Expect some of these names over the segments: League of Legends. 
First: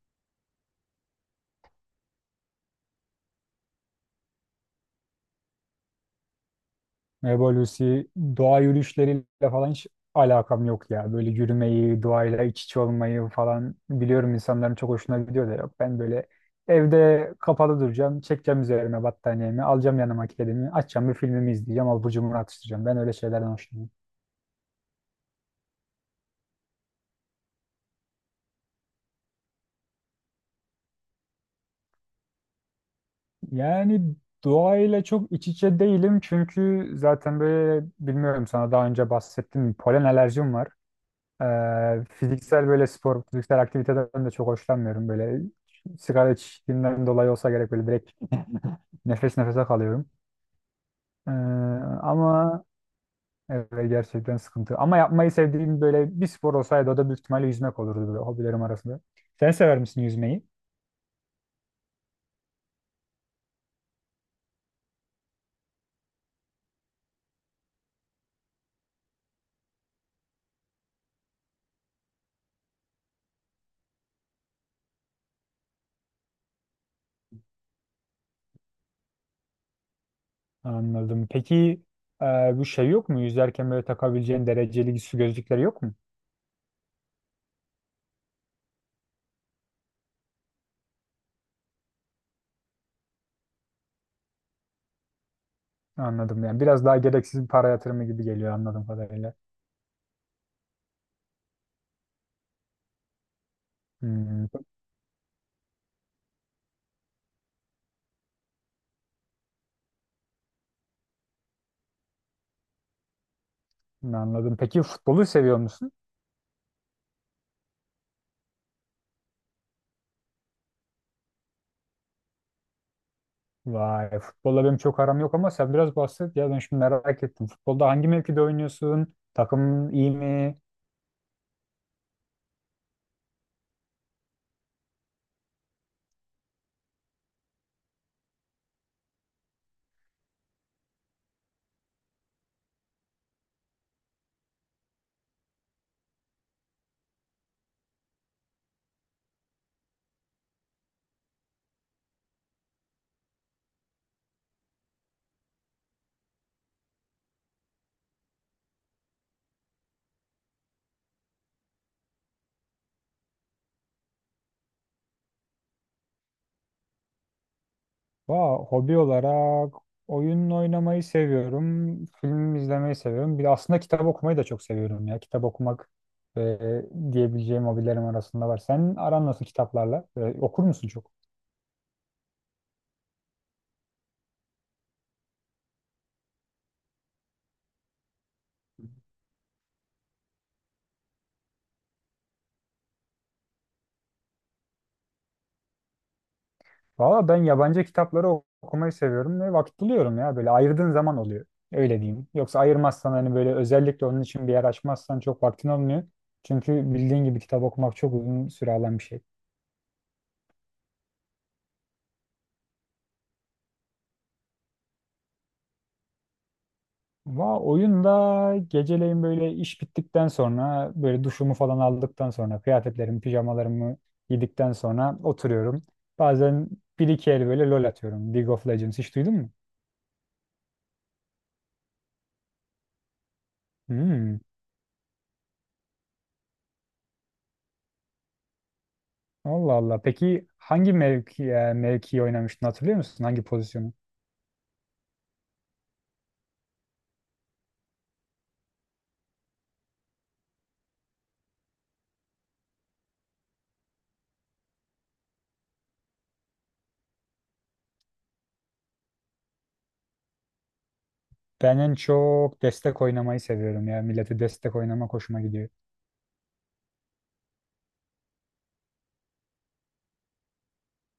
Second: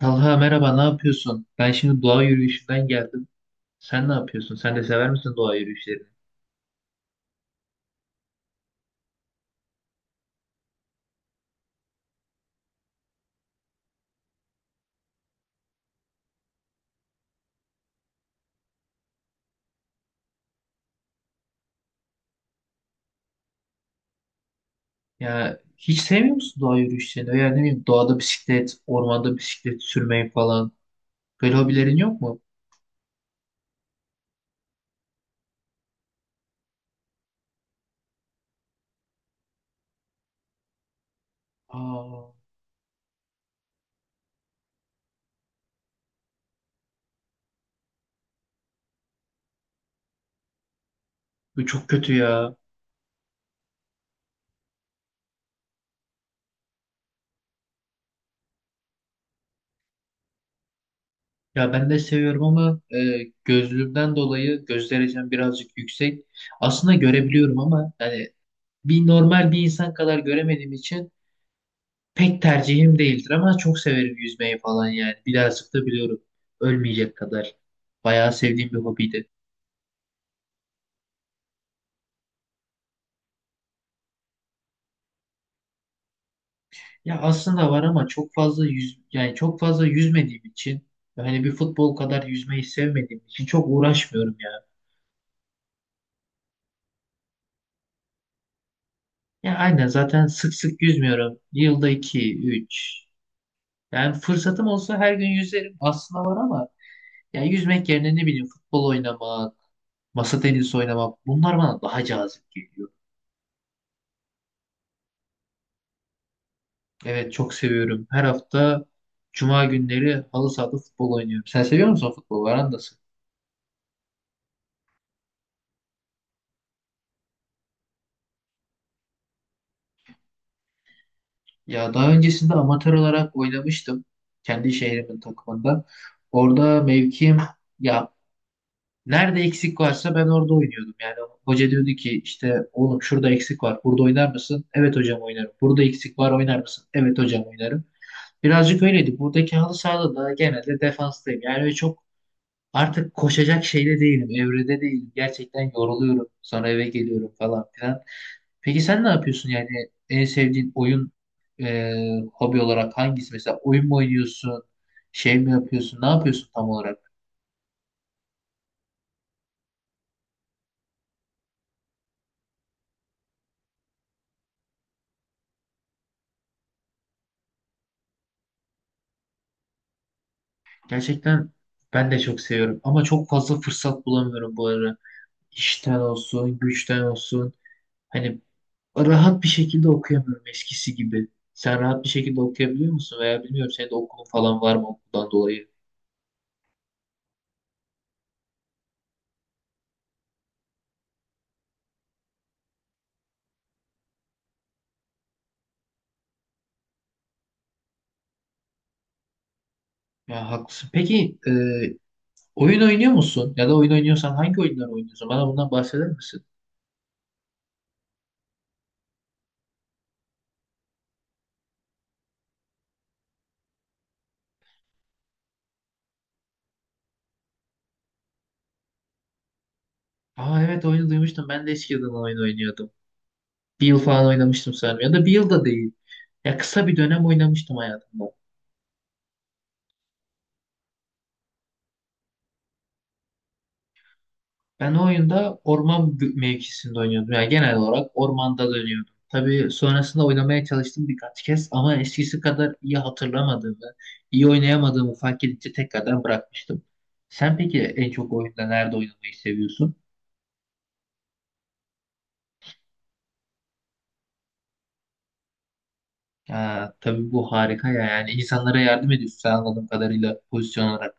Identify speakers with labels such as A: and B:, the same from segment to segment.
A: Talha merhaba, ne yapıyorsun? Ben şimdi doğa yürüyüşünden geldim. Sen ne yapıyorsun? Sen de sever misin doğa yürüyüşlerini?
B: Merhaba Lucy. Doğa yürüyüşleriyle falan hiç alakam yok ya. Böyle yürümeyi, doğayla iç içe olmayı falan biliyorum insanların çok hoşuna gidiyor da yok. Ben böyle evde kapalı duracağım, çekeceğim üzerime battaniyemi, alacağım yanıma kedimi, açacağım bir filmimi izleyeceğim, abur cubur atıştıracağım. Ben öyle şeylerden hoşlanıyorum.
A: Ya hiç sevmiyor musun doğa yürüyüşlerini? Veya ne bileyim doğada bisiklet, ormanda bisiklet sürmeyi falan. Böyle hobilerin yok mu?
B: Yani doğayla çok iç içe değilim çünkü zaten böyle bilmiyorum sana daha önce bahsettim polen alerjim var.
A: Aa,
B: Fiziksel böyle spor, fiziksel aktiviteden de çok hoşlanmıyorum. Böyle sigara içtiğimden dolayı olsa gerek böyle direkt nefes nefese kalıyorum. Ee,
A: bu çok kötü ya.
B: Ama evet, gerçekten sıkıntı. Ama yapmayı sevdiğim böyle bir spor olsaydı o da büyük ihtimalle yüzmek olurdu böyle hobilerim arasında. Sen sever misin yüzmeyi?
A: Ya ben de seviyorum ama gözlüğümden dolayı göz derecem birazcık yüksek. Aslında görebiliyorum ama yani bir normal bir insan kadar göremediğim için pek tercihim değildir ama çok severim yüzmeyi falan yani. Birazcık da biliyorum. Ölmeyecek kadar. Bayağı sevdiğim bir hobiydi.
B: Anladım. Peki e, bu şey yok mu? Yüzerken böyle takabileceğin dereceli su gözlükleri yok mu?
A: Ya aslında var ama çok fazla yüz yani çok fazla yüzmediğim için hani bir futbol kadar yüzmeyi sevmediğim için çok uğraşmıyorum ya.
B: Anladım yani. Biraz daha gereksiz bir para yatırımı gibi geliyor anladığım kadarıyla.
A: Ya aynen zaten sık sık yüzmüyorum. Yılda iki, üç. Yani
B: Hmm,
A: fırsatım olsa her gün yüzerim aslında var ama ya yüzmek yerine ne bileyim futbol oynamak, masa tenisi oynamak bunlar bana daha cazip geliyor.
B: Anladım. Peki futbolu seviyor musun?
A: Evet çok seviyorum. Her hafta cuma günleri halı sahada futbol oynuyorum. Sen seviyor musun futbol? Var andasın.
B: Vay, futbolla benim çok aram yok ama sen biraz bahset ya ben şimdi merak ettim. Futbolda hangi mevkide oynuyorsun? Takımın iyi mi?
A: Ya daha öncesinde amatör olarak oynamıştım. Kendi şehrimin takımında. Orada mevkim, ya, nerede eksik varsa ben orada oynuyordum. Yani hoca diyordu ki, işte oğlum şurada eksik var. Burada oynar mısın? Evet hocam oynarım. Burada eksik var, oynar mısın? Evet hocam oynarım. Birazcık öyleydi. Buradaki halı sahada da genelde defanstayım. Yani öyle çok artık koşacak şeyde değilim, evrede değilim. Gerçekten yoruluyorum. Sonra eve geliyorum falan filan. Peki sen ne yapıyorsun, yani en sevdiğin oyun e, hobi olarak hangisi? Mesela oyun mu oynuyorsun? Şey mi yapıyorsun? Ne yapıyorsun tam olarak?
B: Vay, hobi olarak oyun oynamayı seviyorum, film izlemeyi seviyorum. Bir de aslında kitap okumayı da çok seviyorum ya. Kitap okumak e, diyebileceğim hobilerim arasında var. Senin aran nasıl kitaplarla? Okur musun çok?
A: Gerçekten ben de çok seviyorum ama çok fazla fırsat bulamıyorum bu ara. İşten olsun, güçten olsun. Hani rahat bir şekilde okuyamıyorum eskisi gibi. Sen rahat bir şekilde okuyabiliyor musun? Veya bilmiyorum, senin de okulun falan var mı, okuldan dolayı?
B: Valla ben yabancı kitapları okumayı seviyorum ve vakit buluyorum ya. Böyle ayırdığın zaman oluyor. Öyle diyeyim. Yoksa ayırmazsan hani böyle özellikle onun için bir yer açmazsan çok vaktin olmuyor. Çünkü bildiğin gibi kitap okumak çok uzun süre alan bir şey.
A: Ya haklısın. Peki oyun oynuyor musun? Ya da oyun oynuyorsan hangi oyunlar oynuyorsun? Bana bundan bahseder misin?
B: Oyunda geceleyin böyle iş bittikten sonra böyle duşumu falan aldıktan sonra kıyafetlerimi pijamalarımı giydikten sonra oturuyorum. Bazen bir iki el böyle LOL atıyorum. League of Legends hiç duydun mu?
A: Aa evet, oyunu duymuştum. Ben de eskiden oyun oynuyordum. Bir yıl falan
B: Hmm.
A: oynamıştım sanırım. Ya da bir yıl da değil. Ya kısa bir dönem oynamıştım hayatımda.
B: Allah Allah. Peki hangi mevkiyi oynamıştın hatırlıyor musun? Hangi pozisyonu?
A: Ben o oyunda orman mevkisinde oynuyordum. Yani genel olarak ormanda dönüyordum. Tabii sonrasında oynamaya çalıştım birkaç kez ama eskisi kadar iyi hatırlamadığımı, iyi oynayamadığımı fark edince tekrardan bırakmıştım. Sen peki en çok oyunda nerede oynamayı seviyorsun?
B: Ben en çok destek oynamayı seviyorum ya. Millete destek oynamak hoşuma gidiyor.
A: Ya, tabii bu harika ya. Yani insanlara yardım ediyorsun sen anladığım kadarıyla pozisyon olarak.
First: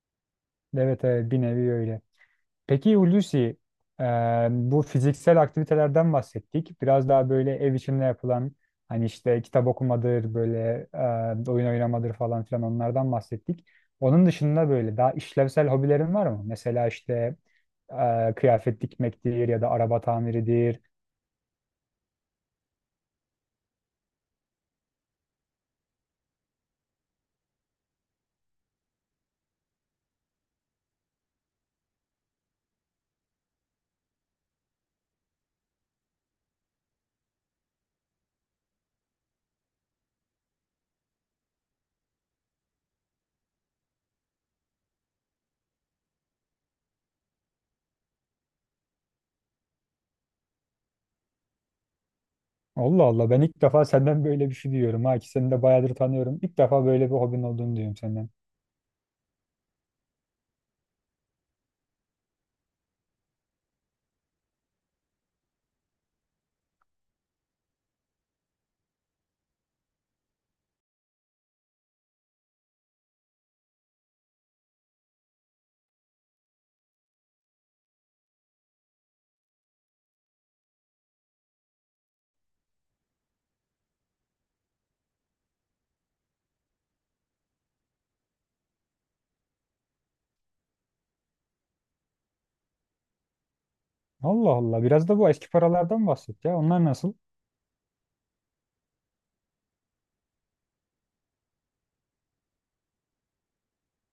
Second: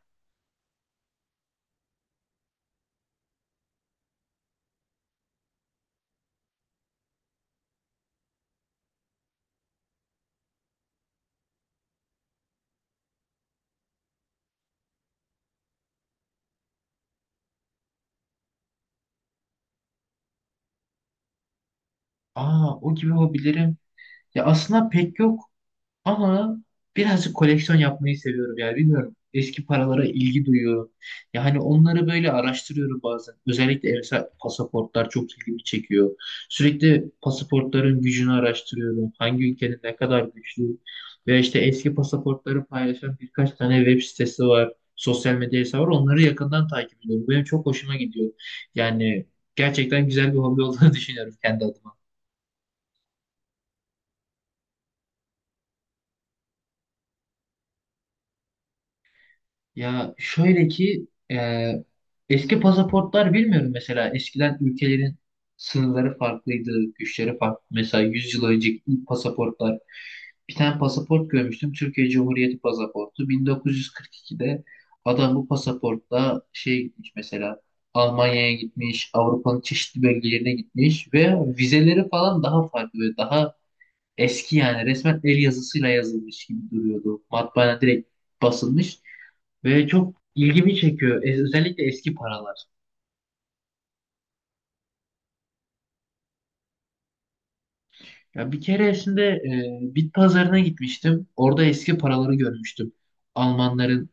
B: Evet evet bir nevi öyle. Peki Hulusi, e, bu fiziksel aktivitelerden bahsettik. Biraz daha böyle ev içinde yapılan hani işte kitap okumadır böyle oyun oynamadır falan filan onlardan bahsettik. Onun dışında böyle daha işlevsel hobilerin var mı? Mesela işte kıyafet dikmektir ya da araba tamiridir.
A: Aa, o gibi hobilerim. Ya aslında pek yok. Ama birazcık koleksiyon yapmayı seviyorum yani bilmiyorum. Eski paralara ilgi duyuyorum. Yani onları böyle araştırıyorum bazen. Özellikle mesela pasaportlar çok ilgimi çekiyor. Sürekli pasaportların gücünü araştırıyorum. Hangi ülkenin ne kadar güçlü. Ve işte eski pasaportları paylaşan birkaç tane web sitesi var. Sosyal medya hesabı var. Onları yakından takip ediyorum. Benim çok hoşuma gidiyor. Yani gerçekten güzel bir hobi olduğunu düşünüyorum kendi adıma.
B: Allah Allah ben ilk defa senden böyle bir şey duyuyorum ha ki seni de bayağıdır tanıyorum. İlk defa böyle bir hobin olduğunu duyuyorum senden.
A: Ya şöyle ki, e, eski pasaportlar, bilmiyorum, mesela eskiden ülkelerin sınırları farklıydı, güçleri farklı. Mesela 100 yıl önceki ilk pasaportlar, bir tane pasaport görmüştüm. Türkiye Cumhuriyeti pasaportu. 1942'de adam bu pasaportla şey, gitmiş mesela Almanya'ya, gitmiş Avrupa'nın çeşitli bölgelerine, gitmiş ve vizeleri falan daha farklı ve daha eski, yani resmen el yazısıyla yazılmış gibi duruyordu. Matbaana direkt basılmış ve çok ilgimi çekiyor. Özellikle eski paralar.
B: Allah Allah biraz da bu eski paralardan bahset ya onlar nasıl?
A: Ya bir keresinde bit pazarına gitmiştim. Orada eski paraları görmüştüm. Almanların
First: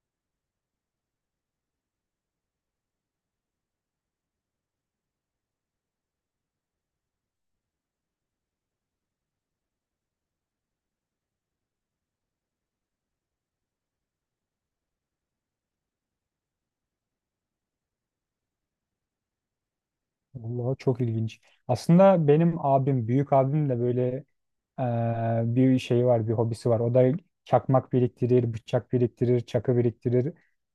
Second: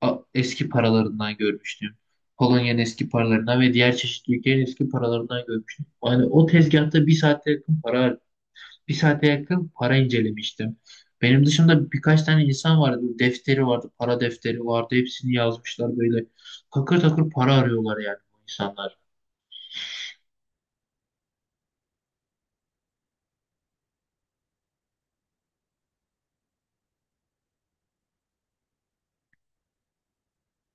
A: eski paralarından görmüştüm. Polonya'nın eski paralarından ve diğer çeşitli ülkelerin eski paralarından görmüştüm. Yani o tezgahta bir saate yakın para harcadım, bir saate yakın para incelemiştim. Benim dışımda birkaç tane insan vardı. Böyle defteri vardı, para defteri vardı. Hepsini yazmışlar böyle. Takır takır para arıyorlar yani bu insanlar.
B: Allah çok ilginç. Aslında benim abim büyük abim de böyle bir şey var bir hobisi var. O da çakmak biriktirir, bıçak biriktirir, çakı biriktirir.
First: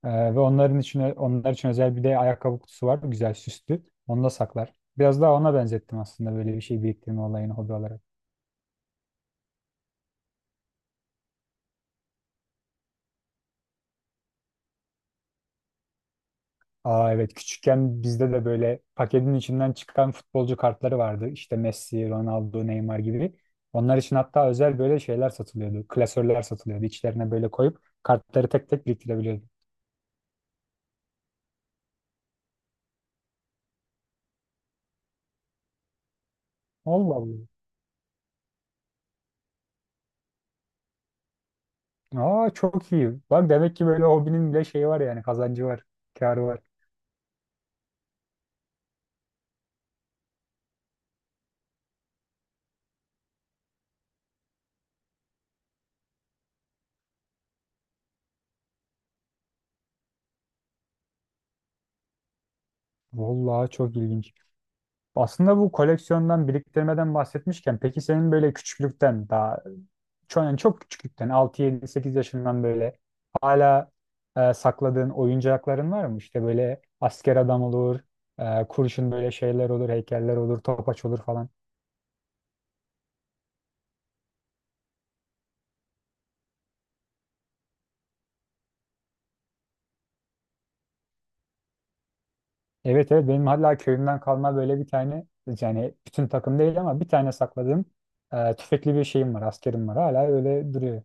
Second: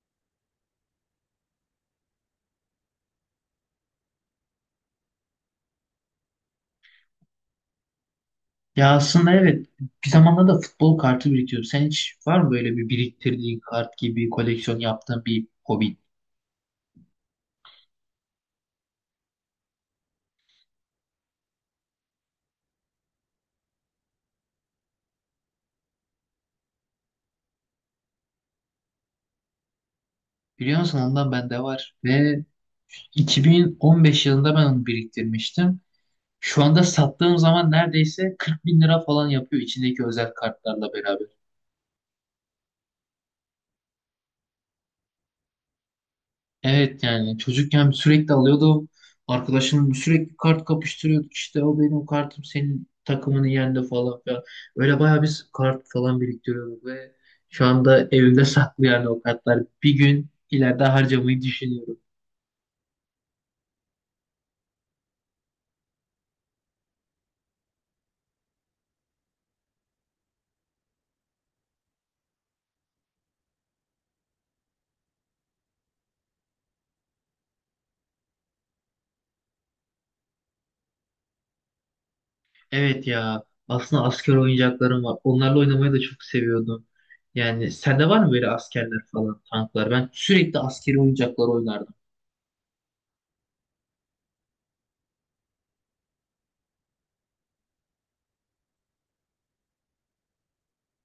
B: Ve onlar için özel bir de ayakkabı kutusu var güzel süslü. Onu da saklar. Biraz daha ona benzettim aslında böyle bir şey biriktirme olayını hobi olarak.
A: Ya aslında evet, bir zamanlar da futbol kartı biriktiriyorum. Sen hiç var mı böyle bir biriktirdiğin kart gibi koleksiyon yaptığın bir hobi?
B: Aa evet küçükken bizde de böyle paketin içinden çıkan futbolcu kartları vardı. İşte Messi, Ronaldo, Neymar gibi. Onlar için hatta özel böyle şeyler satılıyordu. Klasörler satılıyordu. İçlerine böyle koyup kartları tek tek biriktirebiliyordun.
A: Biliyor musun, ondan bende var ve 2015 yılında ben onu biriktirmiştim. Şu anda
B: Allah
A: sattığım
B: Allah.
A: zaman neredeyse 40 bin lira falan yapıyor içindeki özel kartlarla beraber.
B: Aa çok iyi. Bak demek ki böyle hobinin bile şeyi var yani kazancı var, kârı var.
A: Evet yani çocukken sürekli alıyordum. Arkadaşım sürekli kart kapıştırıyorduk. İşte o benim kartım senin takımını yendi falan filan. Öyle bayağı biz kart falan biriktiriyorduk ve şu anda evimde saklı yani o kartlar. Bir gün ileride harcamayı düşünüyorum.
B: Vallahi çok ilginç. Aslında bu koleksiyondan, biriktirmeden bahsetmişken peki senin böyle küçüklükten daha çok, yani çok küçüklükten 6-7-8 yaşından böyle hala sakladığın oyuncakların var mı? İşte böyle asker adam olur, kurşun böyle şeyler olur, heykeller olur, topaç olur falan.
A: Evet ya, aslında asker oyuncaklarım var. Onlarla oynamayı da çok seviyordum. Yani sende var mı böyle askerler falan, tanklar? Ben sürekli askeri oyuncaklar oynardım.
B: Evet evet benim hala köyümden kalma böyle bir tane yani bütün takım değil ama bir tane sakladığım tüfekli bir şeyim var, askerim var hala öyle duruyor.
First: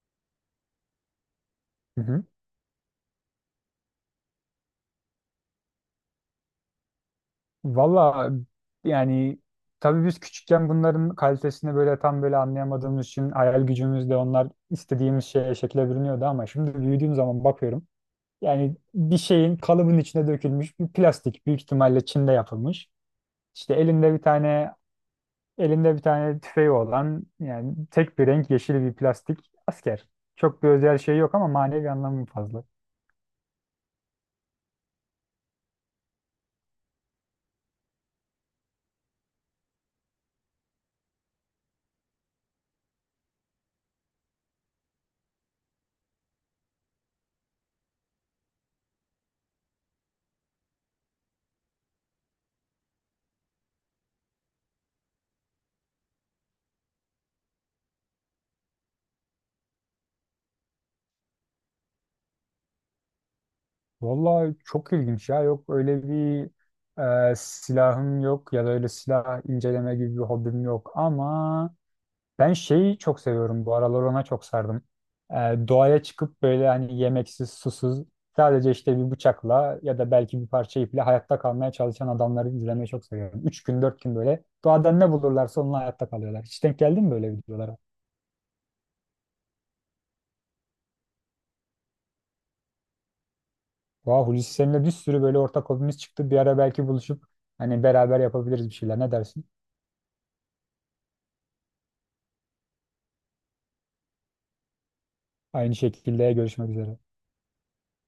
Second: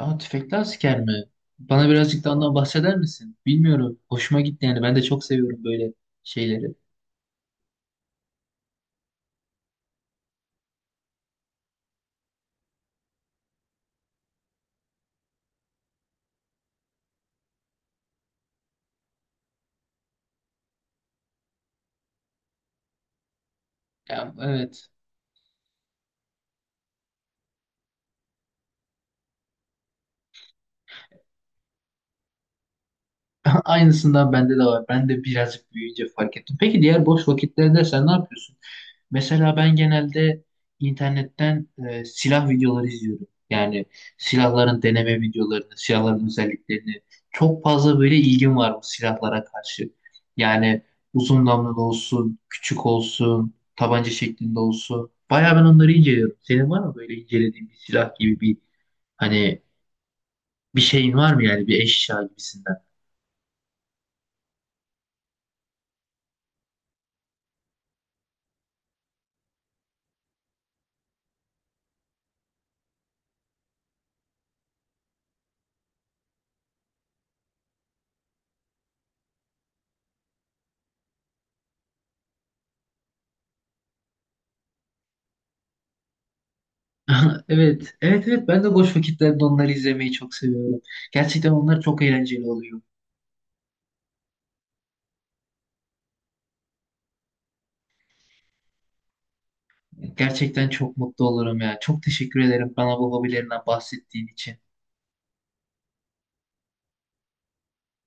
A: Aa, tüfekli asker mi? Bana birazcık da ondan bahseder misin? Bilmiyorum, hoşuma gitti yani. Ben de çok seviyorum böyle şeyleri.
B: Valla yani tabii biz küçükken bunların kalitesini böyle tam böyle anlayamadığımız için hayal gücümüzle onlar istediğimiz şeye şekle bürünüyordu ama şimdi büyüdüğüm zaman bakıyorum. Yani bir şeyin kalıbın içine dökülmüş bir plastik büyük ihtimalle Çin'de yapılmış. İşte elinde bir
A: Ya,
B: tane
A: evet.
B: elinde bir tane tüfeği olan yani tek bir renk yeşil bir plastik asker. Çok bir özel şey yok ama manevi anlamı fazla.
A: Aynısından bende de var. Ben de birazcık büyüyünce fark ettim. Peki diğer boş vakitlerde sen ne yapıyorsun? Mesela ben genelde internetten silah videoları izliyorum. Yani silahların deneme videolarını, silahların özelliklerini. Çok fazla böyle ilgim var bu silahlara karşı. Yani uzun namlulu olsun, küçük olsun, tabanca şeklinde olsun. Bayağı ben onları inceliyorum. Senin var mı böyle incelediğin bir silah gibi bir, hani bir şeyin var mı yani, bir eşya gibisinden?
B: Vallahi çok ilginç ya. Yok öyle bir silahım yok ya da öyle silah inceleme gibi bir hobim yok. Ama ben şeyi çok seviyorum. Bu aralar ona çok sardım. E, Doğaya çıkıp böyle hani yemeksiz, susuz sadece işte bir bıçakla ya da belki bir parça iple hayatta kalmaya çalışan adamları izlemeyi çok seviyorum. Üç gün, dört gün böyle doğadan ne bulurlarsa onunla hayatta kalıyorlar. Hiç denk geldin mi böyle videolara?
A: Evet, evet, evet. Ben de boş vakitlerde onları izlemeyi çok seviyorum. Gerçekten onlar çok eğlenceli oluyor.
B: Vah Hulusi seninle bir sürü böyle ortak hobimiz çıktı. Bir ara belki buluşup hani beraber yapabiliriz bir şeyler. Ne dersin?
A: Gerçekten çok mutlu olurum ya. Çok teşekkür ederim bana bu hobilerinden bahsettiğin için.
B: Aynı şekilde görüşmek üzere.